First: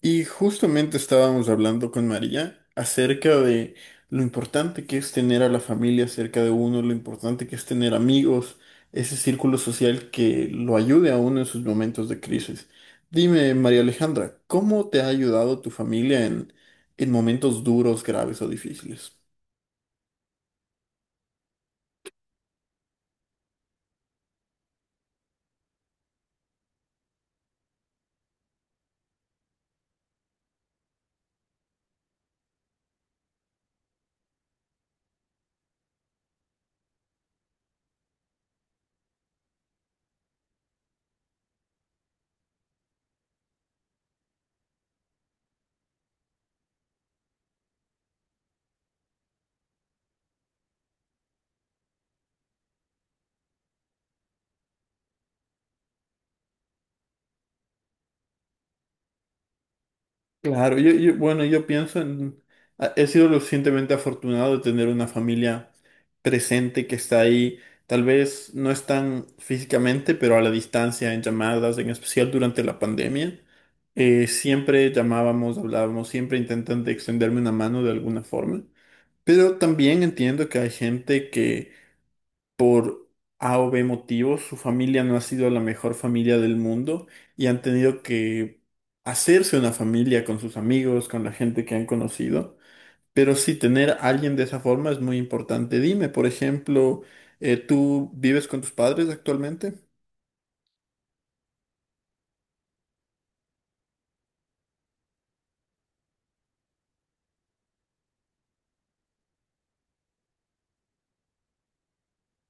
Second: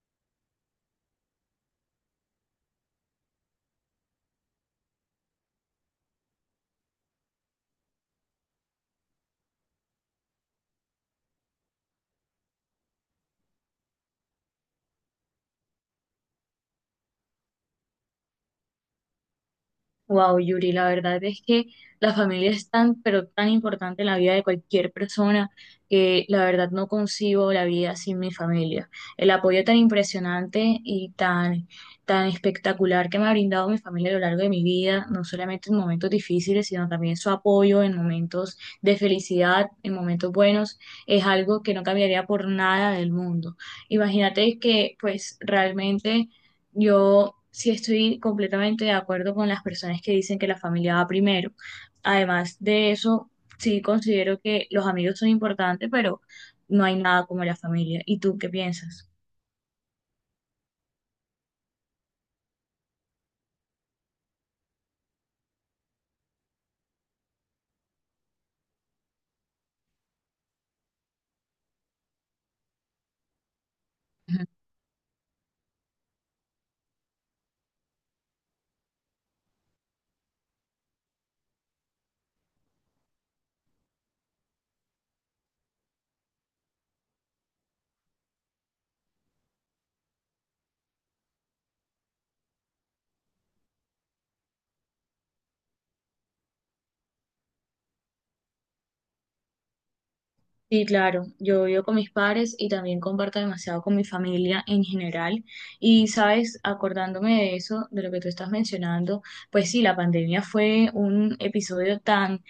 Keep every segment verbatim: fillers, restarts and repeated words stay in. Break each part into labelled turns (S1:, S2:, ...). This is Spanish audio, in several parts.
S1: Y justamente estábamos hablando con María acerca de lo importante que es tener a la familia cerca de uno, lo importante que es tener amigos, ese círculo social que lo ayude a uno en sus momentos de crisis. Dime, María Alejandra, ¿cómo te ha ayudado tu familia en, en momentos duros, graves o difíciles?
S2: Wow, Yuri, la verdad es que la familia es tan, pero tan importante en la vida de cualquier persona que la verdad no concibo la vida sin mi familia. El apoyo tan impresionante y tan, tan espectacular que me ha brindado mi familia a lo largo de mi vida, no solamente en momentos difíciles, sino también su apoyo en momentos de felicidad, en momentos buenos, es algo que no cambiaría por nada del mundo. Imagínate que pues realmente yo sí estoy completamente de acuerdo con las personas que dicen que la familia va primero. Además de eso, sí considero que los amigos son importantes, pero no hay nada como la familia. ¿Y tú qué piensas?
S1: Claro, yo, yo- bueno, yo pienso en... a- He sido lo suficientemente afortunado de tener una familia presente que está ahí. Tal vez no están físicamente, pero a la distancia, en llamadas, en especial durante la pandemia. Eh,
S2: Ujú.
S1: siempre llamábamos, hablábamos, siempre intentando extenderme una mano de alguna forma. Pero también entiendo que hay gente que por A o B motivos, su familia no ha sido la mejor familia del mundo y han tenido que hacerse una familia con sus amigos, con la gente que han conocido. Pero sí, tener a alguien de esa forma es muy importante. Dime, por ejemplo, eh, ¿tú vives con tus padres actualmente?
S2: Sí, claro, yo vivo con mis padres y también comparto demasiado con mi familia en general. Y sabes, acordándome de eso, de lo que tú estás mencionando, pues sí, la pandemia fue un episodio tan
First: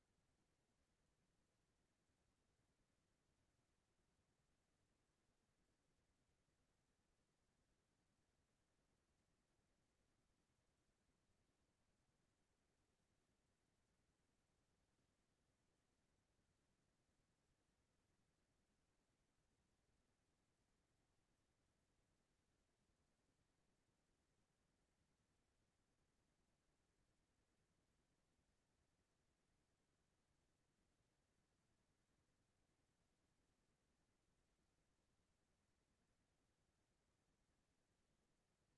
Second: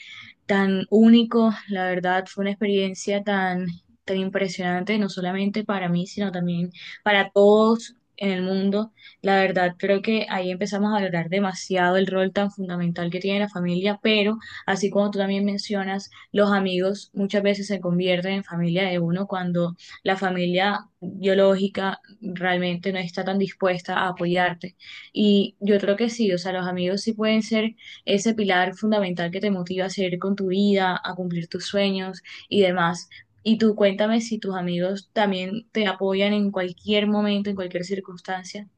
S2: tan único, la verdad fue una experiencia tan, tan impresionante, no solamente para mí, sino también para todos en el mundo. La verdad creo que ahí empezamos a valorar demasiado el rol tan fundamental que tiene la familia, pero así como tú también mencionas, los amigos muchas veces se convierten en familia de uno cuando la familia biológica realmente no está tan dispuesta a apoyarte. Y yo creo que sí, o sea, los amigos sí pueden ser ese pilar fundamental que te motiva a seguir con tu vida, a cumplir tus sueños y demás. Y tú cuéntame si tus amigos también te apoyan en cualquier momento, en cualquier circunstancia.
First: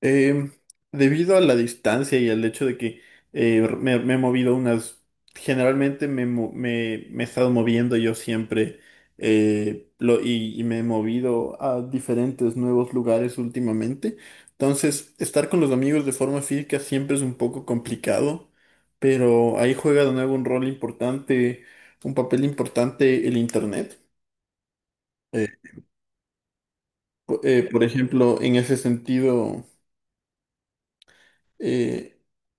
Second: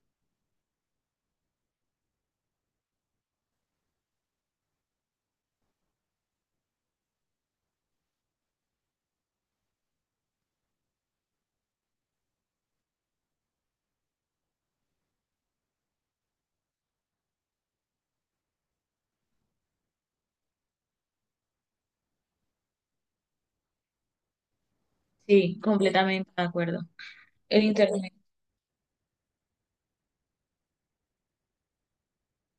S1: Eh, Debido a la distancia y al hecho de que eh, me, me he movido unas, generalmente me, mo- me- me he estado moviendo yo siempre eh, lo- y, y me he movido a diferentes nuevos lugares últimamente. Entonces, estar con los amigos de forma física siempre es un poco complicado, pero ahí juega de nuevo un rol importante, un papel importante el internet. Eh,
S2: Sí, completamente de acuerdo.
S1: po- eh,
S2: El
S1: por
S2: internet.
S1: ejemplo, en ese sentido... eh,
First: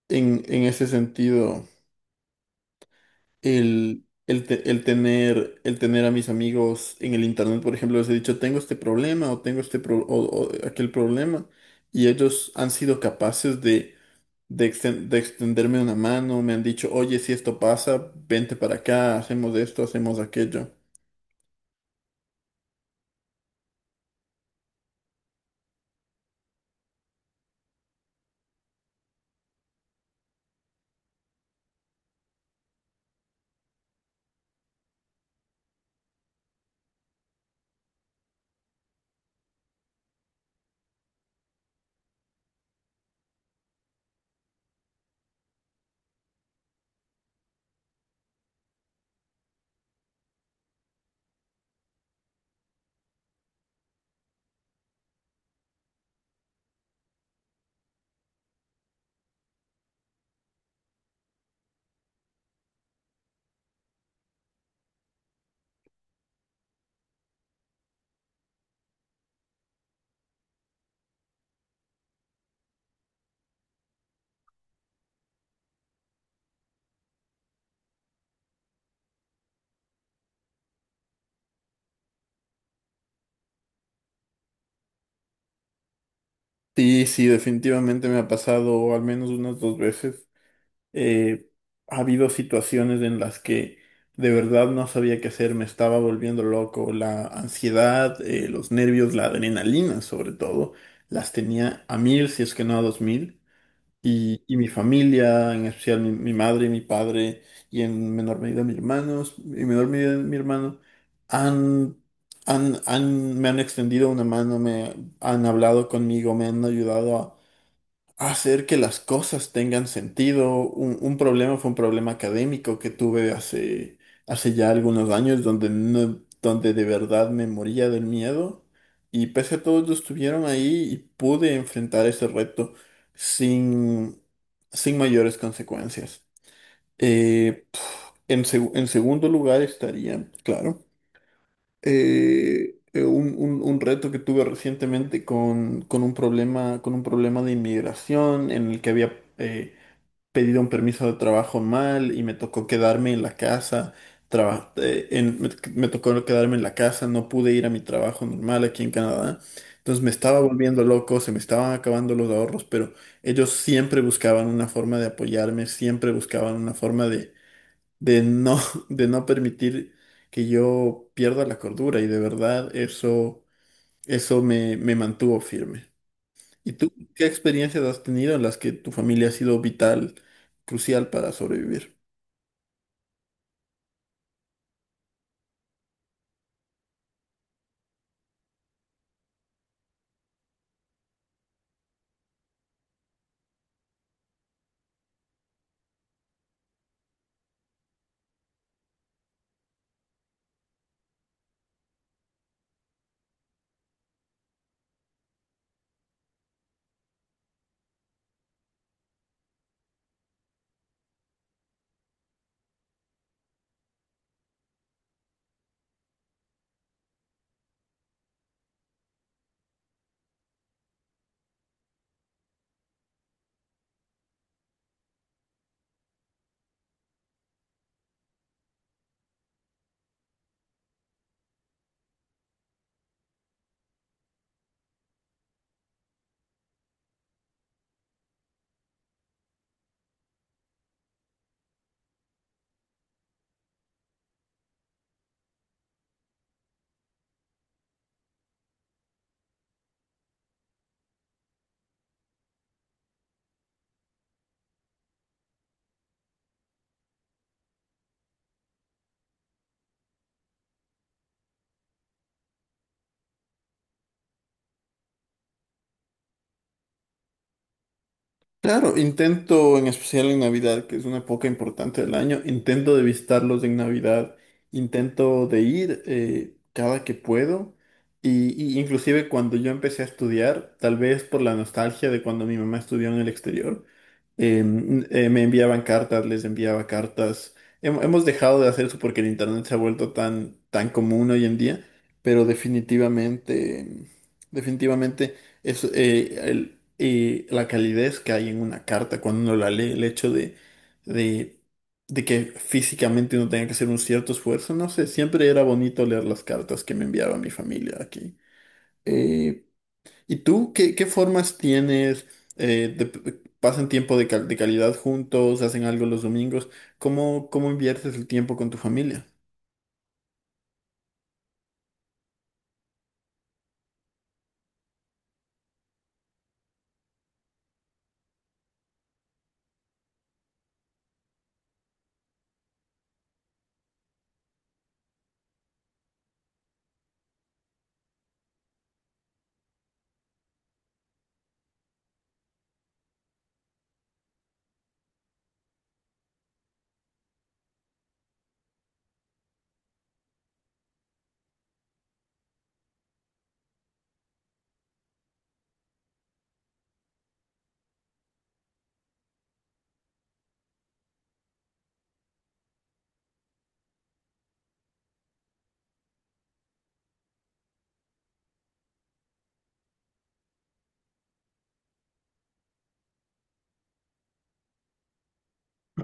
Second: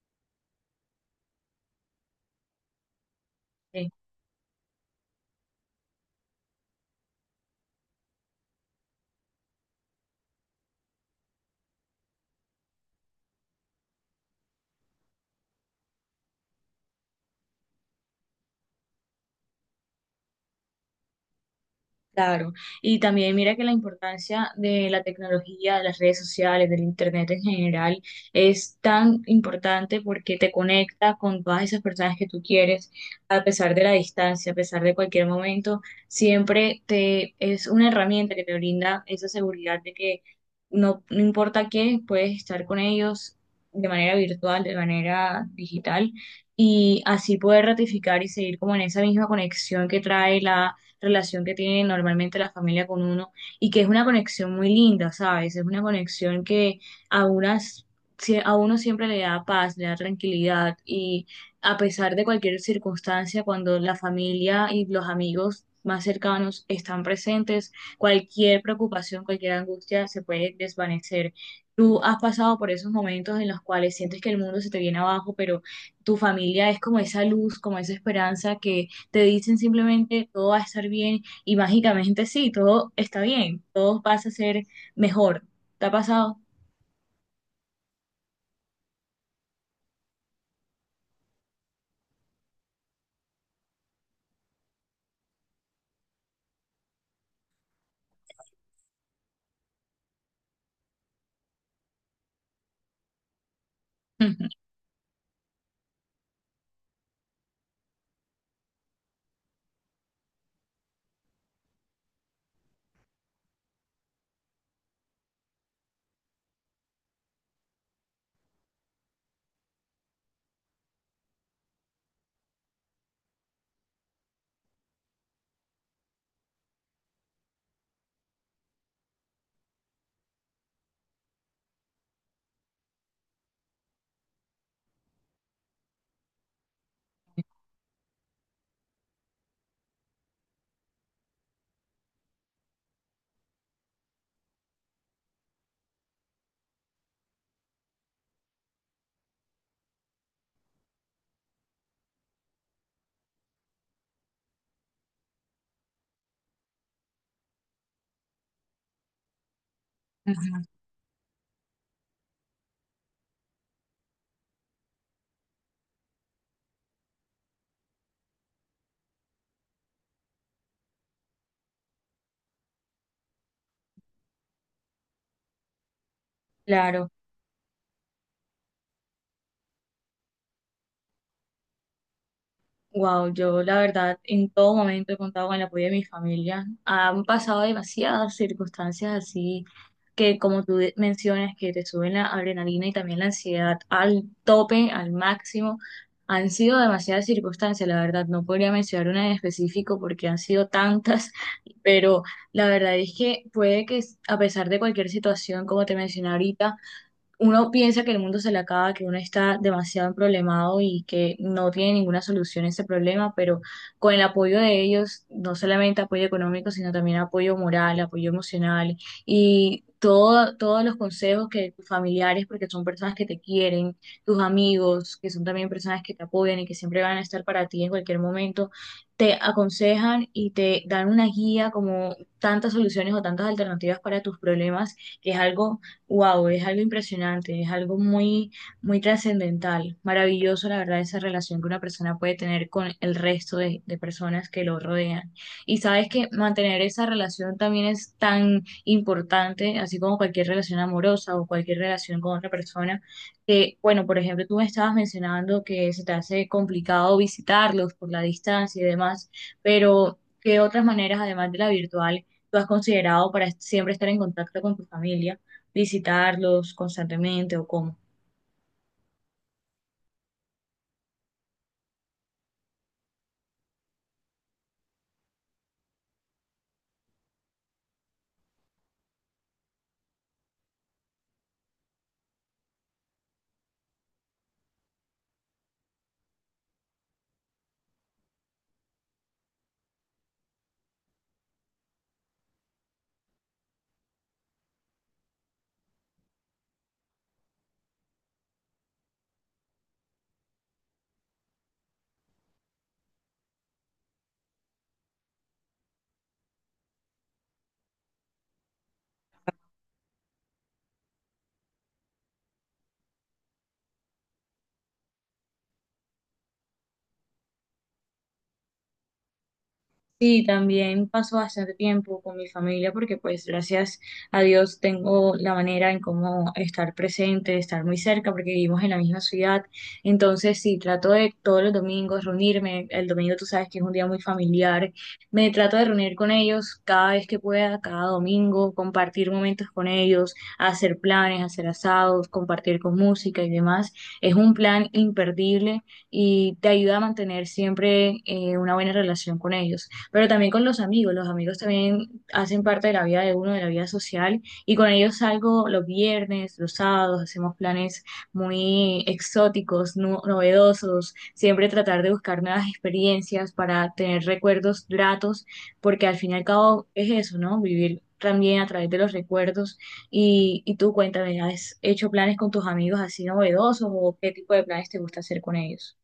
S1: en, en ese sentido,
S2: Sí.
S1: el, el, te- el tener, el tener a mis amigos en el internet, por ejemplo, les he dicho, tengo este problema o tengo este pro- o, o aquel problema, y ellos han sido capaces de, de, exten- de extenderme una mano, me han dicho, oye, si esto pasa, vente para acá, hacemos esto, hacemos aquello.
S2: Claro, y también mira que la importancia de la tecnología, de las redes sociales, del internet en general, es tan importante porque te conecta con todas esas personas que tú quieres, a pesar de la distancia, a pesar de cualquier momento, siempre te es una herramienta que te brinda esa seguridad de que no, no importa qué, puedes estar con ellos de manera virtual, de manera digital, y así poder ratificar y seguir como en esa misma conexión que trae la relación que tiene normalmente la familia con uno y que es una conexión muy linda, ¿sabes? Es una conexión que a unas, si- a uno siempre le da paz, le da tranquilidad y a pesar de cualquier circunstancia, cuando la familia y los amigos más cercanos están presentes, cualquier preocupación, cualquier angustia se puede desvanecer. Tú has pasado por esos momentos en los cuales sientes que el mundo se te viene abajo, pero tu familia es como esa luz, como esa esperanza que te dicen simplemente todo va a estar bien y mágicamente sí, todo está bien, todo pasa a ser mejor. ¿Te ha pasado?
S1: Sí, sí, definitivamente me ha pasado al menos unas dos veces. eh, Ha habido situaciones en las que de verdad no sabía qué hacer, me estaba volviendo loco, la ansiedad, eh, los nervios, la adrenalina sobre todo, las tenía a mil, si es que no a dos mil, y, y mi familia, en especial mi, mi madre, mi padre, y en menor medida mis hermanos, en menor medida mi hermano, han... han- han- me han extendido una mano, me han hablado conmigo, me han ayudado hacer que las cosas tengan sentido. Un, un problema fue un problema académico que tuve hace, hace ya algunos años donde, no- donde de verdad me moría del miedo y pese a todo ellos estuvieron ahí y pude enfrentar ese reto sin, sin mayores consecuencias. Eh, en, seg- en segundo lugar estaría, claro, eh, eh, un, un- un reto que tuve recientemente con, con un problema, con un problema de inmigración en el que había eh, pedido un permiso de trabajo mal y me tocó quedarme en la casa. traba- eh, en- me, Me tocó quedarme en la casa, no pude ir a mi trabajo normal aquí en Canadá. Entonces me estaba volviendo loco, se me estaban acabando los ahorros, pero ellos siempre buscaban una forma de apoyarme, siempre buscaban una forma de no, de no permitir que yo pierda la cordura y de verdad eso, eso me, me mantuvo firme. ¿Y tú
S2: Claro,
S1: qué experiencias has tenido en las que tu familia ha sido vital, crucial para sobrevivir?
S2: wow, yo la verdad en todo momento he contado con el apoyo de mi familia. Han pasado demasiadas circunstancias así que como tú de- mencionas, que te suben la adrenalina y también la ansiedad al tope, al máximo, han sido demasiadas circunstancias, la verdad, no podría mencionar una en específico porque han sido tantas, pero la verdad es que puede que a pesar de cualquier situación, como te mencioné ahorita, uno piensa que el mundo se le acaba, que uno está demasiado problemado y que no tiene ninguna solución a ese problema, pero con el apoyo de ellos, no solamente apoyo económico, sino también apoyo moral, apoyo emocional y todo, todos los consejos que tus familiares, porque son personas que te quieren, tus amigos, que son también personas que te apoyan y que siempre van a estar para ti en cualquier momento, te aconsejan y te dan una guía como tantas soluciones o tantas alternativas para tus problemas, que es algo. Wow, es algo impresionante, es algo muy, muy trascendental, maravilloso, la verdad, esa relación que una persona puede tener con el resto de, de personas que lo rodean. Y sabes que mantener esa relación también es tan importante, así como cualquier relación amorosa o cualquier relación con otra persona, que, bueno, por ejemplo, tú me estabas mencionando que se te hace complicado visitarlos por la distancia y demás, pero ¿qué otras maneras, además de la virtual, tú has considerado para siempre estar en contacto con tu familia? ¿Visitarlos constantemente o cómo?
S1: Claro, intento, en especial en Navidad, que es una época importante del año, intento de visitarlos en Navidad, intento de ir eh, cada que puedo, y, y inclusive cuando yo empecé a estudiar, tal vez por la nostalgia de cuando mi mamá estudió en el exterior, eh, n- eh, me enviaban cartas, les enviaba cartas. Hem- hemos dejado de hacer eso porque el internet se ha vuelto tan, tan común hoy en día, pero definitivamente, definitivamente es, eh, la calidez que hay en una carta cuando uno la lee, el hecho de, de, de que físicamente uno tenga que hacer un cierto esfuerzo, no sé, siempre era bonito leer las cartas que me enviaba mi familia aquí. Eh, ¿Y tú qué, qué formas tienes? Eh, de- ¿Pasan tiempo de, cal- de calidad juntos? ¿Hacen algo los domingos? ¿Cómo, cómo inviertes el tiempo con tu familia?
S2: Sí, también paso bastante tiempo con mi familia porque pues gracias a Dios tengo la manera en cómo estar presente, estar muy cerca porque vivimos en la misma ciudad. Entonces sí, trato de todos los domingos reunirme. El domingo tú sabes que es un día muy familiar. Me trato de reunir con ellos cada vez que pueda, cada domingo, compartir momentos con ellos, hacer planes, hacer asados, compartir con música y demás. Es un plan imperdible y te ayuda a mantener siempre eh, una buena relación con ellos pero también con los amigos. Los amigos también hacen parte de la vida de uno, de la vida social, y con ellos salgo los viernes, los sábados, hacemos planes muy exóticos, no- novedosos, siempre tratar de buscar nuevas experiencias para tener recuerdos gratos, porque al fin y al cabo es eso, ¿no? Vivir también a través de los recuerdos. Y, y tú cuéntame, ¿has hecho planes con tus amigos así novedosos o qué tipo de planes te gusta hacer con ellos?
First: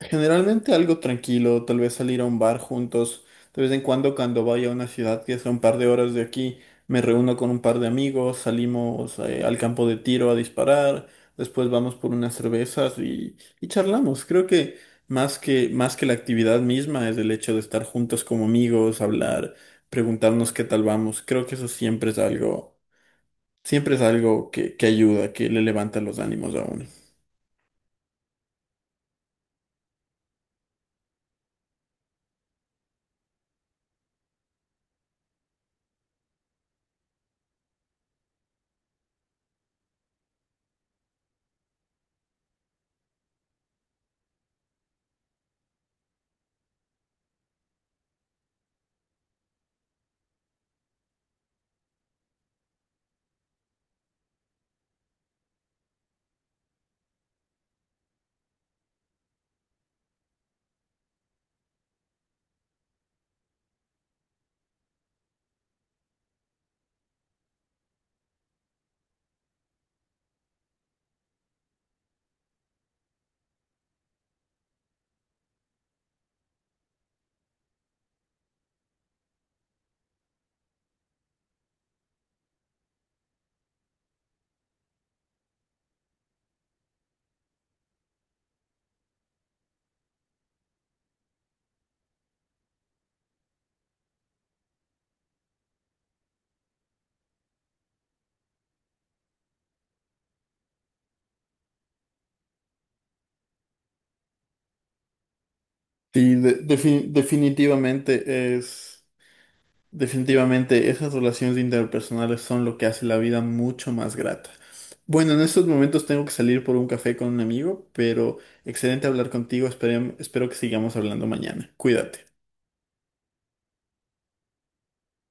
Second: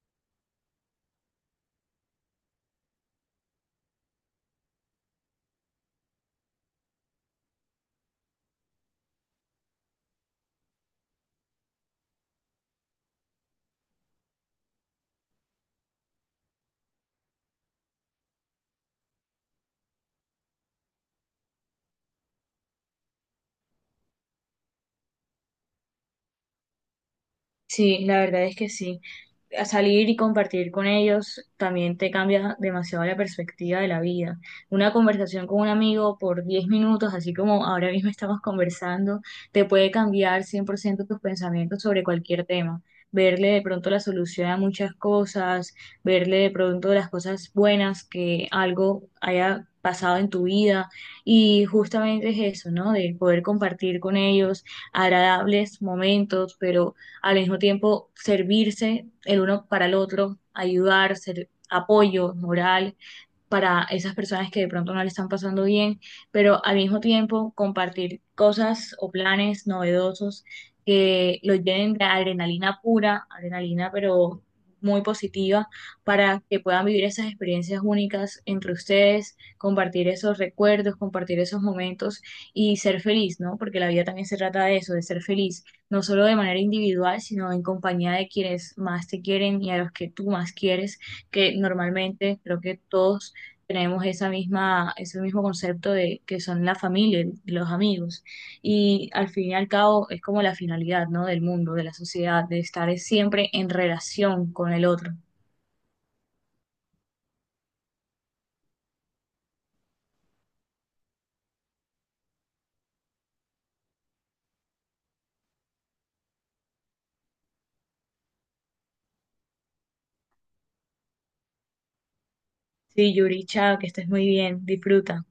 S1: Generalmente algo tranquilo, tal vez salir a un bar juntos. De vez en cuando, cuando vaya a una ciudad que sea un par de horas de aquí, me reúno con un par de amigos, salimos eh, al campo de tiro a disparar, después vamos por unas cervezas y, y charlamos. Creo que más que, más que la actividad misma es el hecho de estar juntos como amigos, hablar, preguntarnos qué tal vamos. Creo que eso siempre es algo, siempre es algo que, que ayuda, que le levanta los ánimos a uno.
S2: Sí, la verdad es que sí. A salir y compartir con ellos también te cambia demasiado la perspectiva de la vida. Una conversación con un amigo por diez minutos, así como ahora mismo estamos conversando, te puede cambiar cien por ciento tus pensamientos sobre cualquier tema. Verle de pronto la solución a muchas cosas, verle de pronto las cosas buenas que algo haya pasado en tu vida y justamente es eso, ¿no? De poder compartir con ellos agradables momentos, pero al mismo tiempo servirse el uno para el otro, ayudar, ser apoyo moral para esas personas que de pronto no le están pasando bien, pero al mismo tiempo compartir cosas o planes novedosos que los llenen de adrenalina pura, adrenalina pero muy positiva, para que puedan vivir esas experiencias únicas entre ustedes, compartir esos recuerdos, compartir esos momentos y ser feliz, ¿no? Porque la vida también se trata de eso, de ser feliz, no solo de manera individual, sino en compañía de quienes más te quieren y a los que tú más quieres, que normalmente creo que todos tenemos esa misma, ese mismo concepto de que son la familia, y los amigos. Y al fin y al cabo es como la finalidad, ¿no? Del mundo, de la sociedad, de estar siempre en relación con el otro.
S1: Sí, de- defi- definitivamente es. Definitivamente, esas relaciones interpersonales son lo que hace la vida mucho más grata. Bueno, en estos momentos tengo que salir por un café con un amigo, pero excelente hablar contigo. Espere- espero que sigamos hablando mañana. Cuídate.
S2: Sí, Yuricha, que estés muy bien, disfruta.